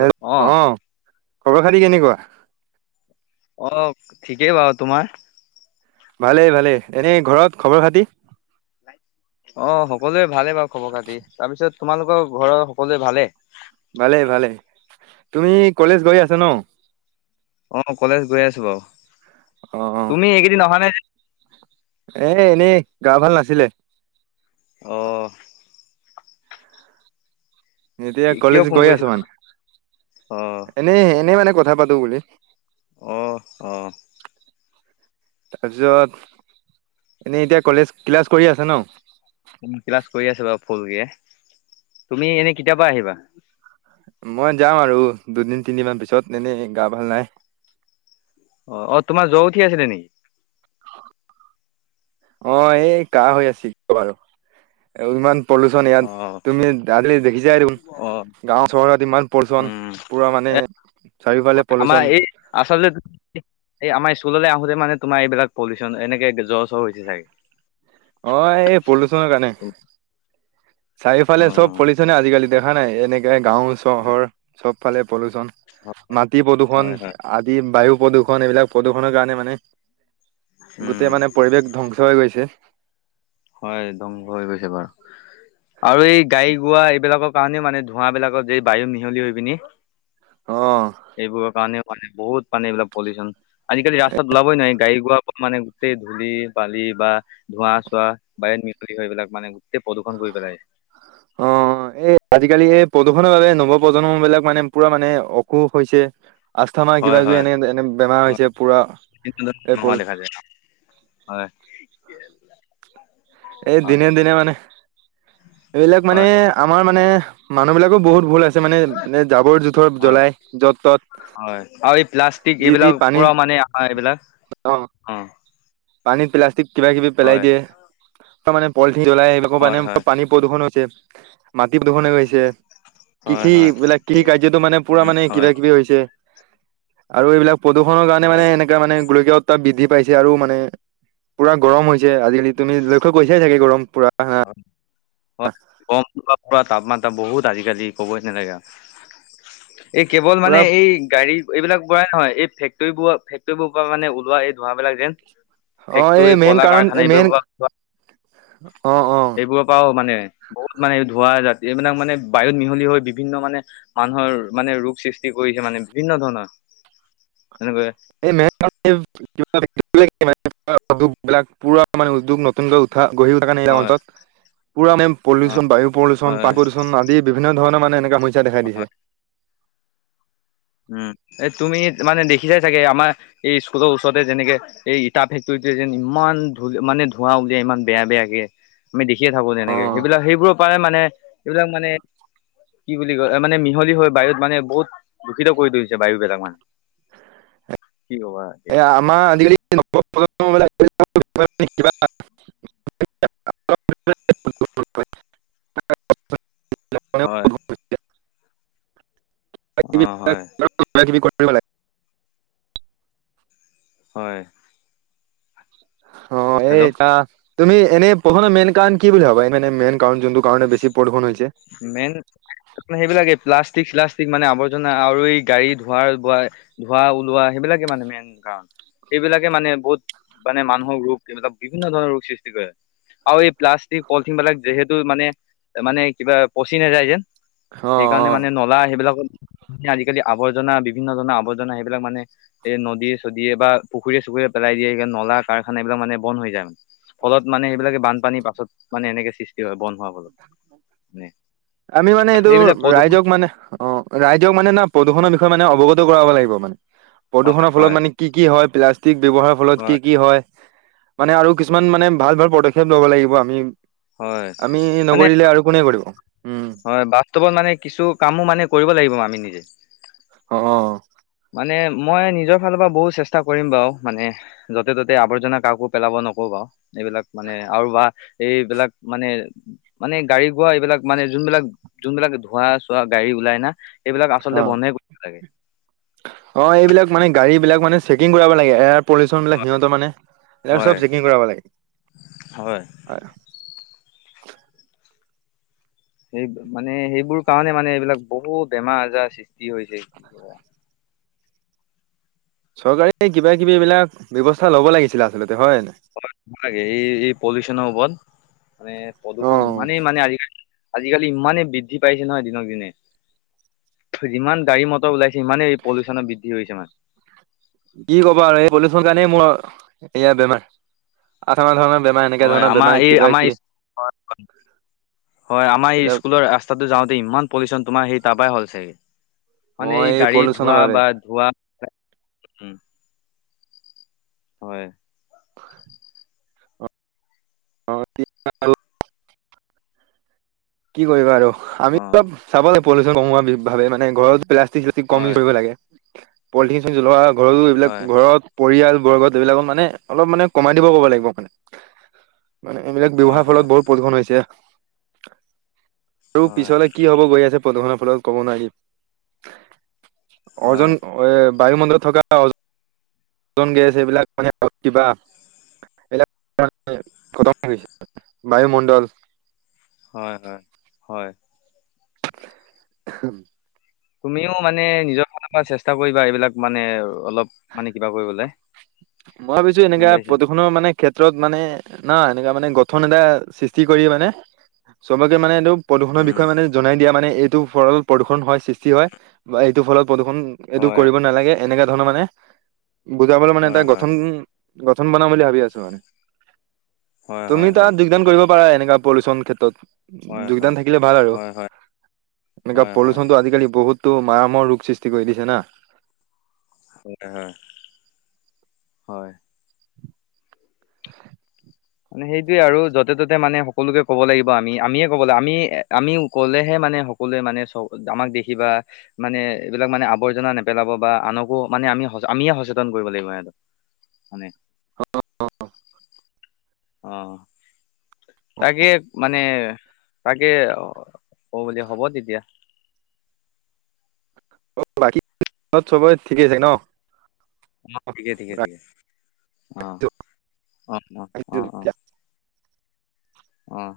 Hello অ' খবৰ খাতি কেনেকুৱা? অ', ঠিকেই বাৰু, তোমাৰ? ভালেই ভালে এনেই ঘৰত খবৰ খাতি? অ, সকলোৱে ভালে বাৰু খবৰ খাতি তাৰপিছত তোমালোকৰ ঘৰৰ সকলোৱে ভালে? ভালেই ভালে তুমি কলেজ গৈ আছা ন? অ, কলেজ গৈ আছো বাৰু। অ', অ', তুমি এইকেইদিন অহা নাই যে? এ এনেই গা ভাল নাছিলে। অ', এতিয়া কি কিয় কলেজ ফোন গৈ আছ কৰিছিলা মানে অ এনে - এনেই মানে কথা পাতো বুলি। অ ', অ', তাৰপিছত এনেই এতিয়া কলেজ ক্লাছ কৰি আছা ন? ক্লাছ কৰি আছে বাৰু ফুলকে তুমি এনে কেতিয়াৰ পা আহিবা? মই যাম আৰু দুদিন তিনদিনমান পিছত এনেই গা ভাল নাই। অ', অ', তোমাৰ জ্বৰ উঠি আছিলে নেকি? অ, এই কাঁহ হৈ আছে [unintelligible] বাৰু ইমান পলিউচন ইয়াত অ তুমি দি দেখিছাই দেখোন। অ গাঁও চহৰত ইমান পলুচন উম পূৰা মানে এ চাৰিওফালে আমাৰ পলোচন। এই আচলতে এই আমাৰ স্কুললৈ আহোতে মানে তোমাৰ এইবিলাক পলিউচন এনেকে জ্বৰ চৰ হৈছে চাগে। অ, এই পলুচনৰ কাৰণে। অ চাৰিওফালে চব পলুচনে আজিকালি দেখা নাই এনেকে গাঁও চহৰ চবফালে পলুচন। মাটি প্ৰদূৰ্ষণ হয় হয় আদি বায়ু প্ৰদূৰ্ষণ এইবিলাক প্ৰদূৰ্ষণৰ কাৰণে মানে উম গোটেই মানে পৰিৱেশ ধ্বংস হৈ গৈছে। হয় ধ্বংস হৈ গৈছে বাৰু আৰু এই গাড়ী গোৱা এইবিলাকক কাৰণে মানে ধোঁৱা বিলাকত এই বায়ু মিহলি হৈ পিনি। অ', এইবোৰৰ কাৰণেও মানে বহুত মানে এইবিলাক মানে পলুচন আজিকালি ৰাস্তাত ওলাবই নোৱাৰি গাড়ী গোৱা মানে গোটেই ধূলি বালি বা ধোৱা চোৱা বায়ুত মিহলি হৈ পেলাই মানে গোটেই প্ৰদূষণ কৰি পেলাইগে। অ', অ, এই আজিকালি এই প্ৰদূষণৰ বাবে নৱ প্ৰজন্ম বিলাক মানে পুৰা মানে অসুখ হৈছে। আস্থামা কিবা হয় কিবি হয় এনে এনে বেমাৰ হয় হৈছে পূৰা বিভিন্ন এই ধৰণৰ হোৱা পলু দেখা যায় হয়। এই হয় দিনে - দিনে মানে এইবিলাক মানে হয় আমাৰ মানে মানুহ বিলাকো বহুত ভুল আছে মানে এ জাবৰ জোথৰ হয় জ্বলাই য'ত ত'ত হয় আৰু এই প্লাষ্টিক যি তি এইবিলাক পানীত পৰা মানে আমাৰ এইবিলাক অ, পানীত প্লাষ্টিক কিবা কিবি পেলাই হয় দিয়ে ত মানে পলিথিন জ্বলাই বাকো হয় হয় মানে পানী প্ৰদূষণ হৈছে মাটি প্ৰদূষণ হৈ গৈছে। হয় কৃষি হয় বিলাক কৃষি কাৰ্যতো মানে পুৰা মানে হয় কিবা কিবি হৈছে আৰু এইবিলাক প্ৰদূষণৰ কাৰণে মানে হয় এনেককা মানে গোলকীয় উত্তাপ বৃদ্ধি পাইছে আৰু মানে পুৰা গৰম হৈছে আজিকালি তুমি লক্ষ্য কৰিছাইে চাগে গৰম পুৰা। হয় বম তাপমাত্ৰা বহুত আজিকালি ক'বই নালাগে। [inaudible] এই কেৱল পুৰা মানে এই গাড়ী এইবিলাক বঢ়াই হয় এই ফেক্টৰীবোৰ ফেক্টৰীবোৰ পৰা মানে ওলোৱা এই ধোঁৱাবিলাক যেন। অ এই ফেক্টৰী মেইন ক'লা কাৰণ কাৰখানা মেইন এইবিলাক পৰা ওলোৱা অ', অ'। বোৰৰ পৰাও মানে বহুত মানে ধোৱা জাত এইবিলাক মানে বায়ুত মিহলি হৈ বিভিন্ন মানে মানুহৰ মানে ৰোগ সৃষ্টি কৰিছে মানে বিভিন্ন ধৰণৰ, এনেকৈ। [unintelligible] নতুনকৈ উঠা গঢ়ি উঠা কাৰণে হয় অঞ্চলত পুৰা মানে হয় পলিউশ্যন বায়ু পলিউশ্যন [unintelligible] হয় পলিউশ্যন আদি। বিভিন্ন ধৰণৰ মানে এনেকা সমস্যা দেখাই হয় দিছে। উম, এই তুমি মানে লিখি চাই চাগে আমাৰ এই স্কুলৰ ওচৰতে যে যেনেকে এই ইটা ফেক্টৰীটোৱে যেন ইমান ধ মানে ধোঁৱা উলিয়াই ইমান বেয়া বেয়াকে। আমি দেখিয়ে থাকো অ তেনেকে সেইবিলাক সেইবোৰৰ পৰাই মানে এইবিলাক মানে কি বুলি কয় মানে মিহলি বায়ুত মানে বহুত দূষিত কৰি তুলিছে বায়ু বিলাক মানে কি কবা। এতিয়া। এয়া আমাৰ আজিকালি নবপ্ৰজন্মবিলাক [unintelligible] মানে হয়। কিবি অ', হয়। কিবা কিবি কৰিব লাগে। হয়। অ', হেল্ল' এইটা তুমি এনে প্ৰদূষণৰ মেইন কাৰণ কি বুলি ভাবা, এ মানে মেইন কাৰণ যোনটো কাৰণে বেছি প্ৰদূষন হৈছে? মেইন সেইবিলাক এই প্লাষ্টিক-চ্লাষ্টিক আৱৰ্জনা আৰু এই গাড়ী ধোৱা বোৱা ধোৱা ওলোৱা সেইবিলাকে মানে মেইন কাৰণ। এইবিলাকে মানে বহুত মানে মানুহৰ ৰোগ এইবিলাক বিভিন্ন ধৰণৰ ৰোগ সৃষ্টি কৰে। আৰু এই প্লাষ্টিক পলিথিন বিলাক যিহেতু মানে মানে কিবা পচি নাযায় যে। অ সেইকাৰণে অ মানে ন'লা সেইবিলাকত আজিকালি আৱৰ্জনা বিভিন্ন ধৰণৰ আৱৰ্জনা সেইবিলাক মানে এই নদী-চদীয়ে বা পুখুৰীয়ে-চুখুৰীয়ে পেলাই দিয়ে সেইকাৰণে নলা কাৰখানা এইবিলাক মানে বন্ধ হৈ যায় মানে। ফলত মানে এইবিলাকে বানপানীৰ পাছত মানে এনেকে সৃষ্টি হয় বন হোৱাৰ ফলত মানে। আমি মানে এইটো এইবিলাক প্ৰদূষণ ৰাইজক মানে অ' ৰাইজক মানে না প্ৰদূষণৰ বিষয়ে মানে অৱগত কৰাব লাগিব মানে। হয় প্ৰদূষণৰ ফলত হয় মানে কি কি হয়, প্লাষ্টিক ব্যৱহাৰৰ ফলত কি কি হয়। মানে আৰু কিছুমান মানে ভাল ভাল পদক্ষেপ লব লাগিব আমি, হয় আমি মানে নকৰিলে আৰু কোনে কৰিব? উম হয়, বাস্তৱত মানে কিছু কামো মানে কৰিব লাগিব আমি নিজে। অ', অ'। মানে মই নিজৰ ফালৰ পৰা বহুত চেষ্টা কৰিম বাৰু মানে য'তে ত'তে আৱৰ্জনা কাকো পেলাব নকও বাৰু। এইবিলাক মানে আৰু বা এইবিলাক মানে মানে গাড়ী গোৱা এইবিলাক মানে যোনবিলাক যোনবিলাক ধোৱা-চোৱা গাড়ী ওলাই না। এইবিলাক অ আচলতে বন্ধ অ', এইবিলাক মানে গাড়ী বিলাক মানে চেকিং কৰাব লাগে, এয় পলিউশ্যন বিলাক হয় সিহতৰ মানে এইবাক চব হয় চেকিং কৰাব লাগে, হয়। সেই মানে সেইবোৰ কাৰণে মানে এইবিলাক বহুত বেমাৰ-আজাৰ সৃষ্টি হৈছে, কি কব। চৰকাৰে কিবা কিব এইিবিলাক ব্যয়ৱস্থা ল'ব লাগিছিলে আচলতে হয় নাই? [unintelligible] এই এই পলিউচনৰ ওপৰত মানে প্ৰদূষণ ইমানেই মানে আজালি আজিকালি ইমানেই বৃদ্ধি পাইছে নহয় দিনক দিনে। যিমান গাড়ী-মটৰ ওলাইছে ইমানেই এই পলিউশ্যন বৃদ্ধি হৈছে মানে। কি ক'বা আৰু এই পলিউচনৰ কাৰণে মোৰ এয়া বেমাৰ [unintelligible] হয় আমাৰ বেমাৰ এই কিবা কিবি আমাৰ হয় আমাৰ এই স্কুলৰ আ! ৰাস্তাটো যাওঁতে ইমান পলিউচন তোমাৰ সেই তাৰ পৰাই হ'ল চাগে, মানে মই এই গাড়ী পলিউচনৰ ধোৱা বাবে বা ধোৱা উম, হয়। [inaudible] অঁতি ভাল। কি কৰিব আৰু আমি অ অলপ চাব লাগে পলিচন কমোৱা ভাবে মানে ঘৰত প্লা! কমি হয় ধৰি লাগে, পলিথিনচ্ জ্বলোৱা ঘৰো এইবিলাক হয় ঘৰত! পৰিয়াল বৰ্গত এইবিলাকত অলপ মানে কমাই দিব ক'ব লাগিব মানে। মানে এইবিলাক হয় ব্যৱহাৰ হয় ফলত বহুত প্ৰদূষণ হৈছে। আৰু হয় পিছলে কি হ'ব গৈ আছে প্ৰদূষণৰ ফলত ক'ব নোৱাৰি, হয় অজন অ এ বায়ুমণ্ডত থকা ওজন গেছ সেইবিলাক মানে কিবা। এতিয়া [unintelligible] বায়ুমণ্ডল হয়, হয়, হয়। উম তুমিও মানে নিজৰ ফালৰ পৰা চেষ্টা কৰিবা এইবিলাক মানে অলপ মানে কিবা কৰিবলৈ। মই ভাবিছো গম এনেকা পাইছা প্ৰদূষণৰ মানে ক্ষেত্ৰত মানে না এনেকুৱা মানে গঠন এটা সৃষ্টি কৰি মানে চবকে মানে এইটো! প্ৰদূষণৰ উম বিষয়ে মানে জনাই দিয়া মানে এইটো ফলত প্ৰদূষণ হয়, সৃষ্টি হয় বা এইটো ফলত প্ৰদূষণ এইটো হয় কৰিব নালাগে এনেকা ধৰণৰ মানে বুজাবলৈ মানে এটা হয় গ! হয় উম গঠন বনাম বুলি ভাবি আছো মানে, আৰু হয় তুমি হয় তাত! হয় যোগদান কৰিব পাৰা এনেকা পলিউশ্যন ক্ষেত্ৰত হয় যোগদান হয় থাকিলে ভাল আৰু। হয় হয় এনেকোৱা হয় হয় পলিউশ্যনটো আজিকালি বহুতো মায়ামহৰ ৰোগ সৃষ্টি কৰি দিছে না। [unintelligible] হয় [inaudible] মানে সেইটোয়ে আৰু য'তে ত'তে মানে সকলোকে ক'ব লাগিব আমি আমিয়ে ক'ব লাগে আমি আমি ক'লেহে মানে! সকলে মানে চ আমাক দেখিবা! মানে এইবিলাক আৱৰ্জনা বা আনকো মানে আমি আমিয়ে সচেতন কৰিব লাগিব সিহঁত। [unintelligible] অ তাকে মানে, অ তাকে! অ' বলে হ'ব তেতিয়া। অ বাকী [unintelligible] সবৰে ঠিকেই আছে ন? অ ঠিকে ঠিকে ঠিকে, অ ৰাখিছোঁ অ অ অ অ! ৰাখিছোঁ অ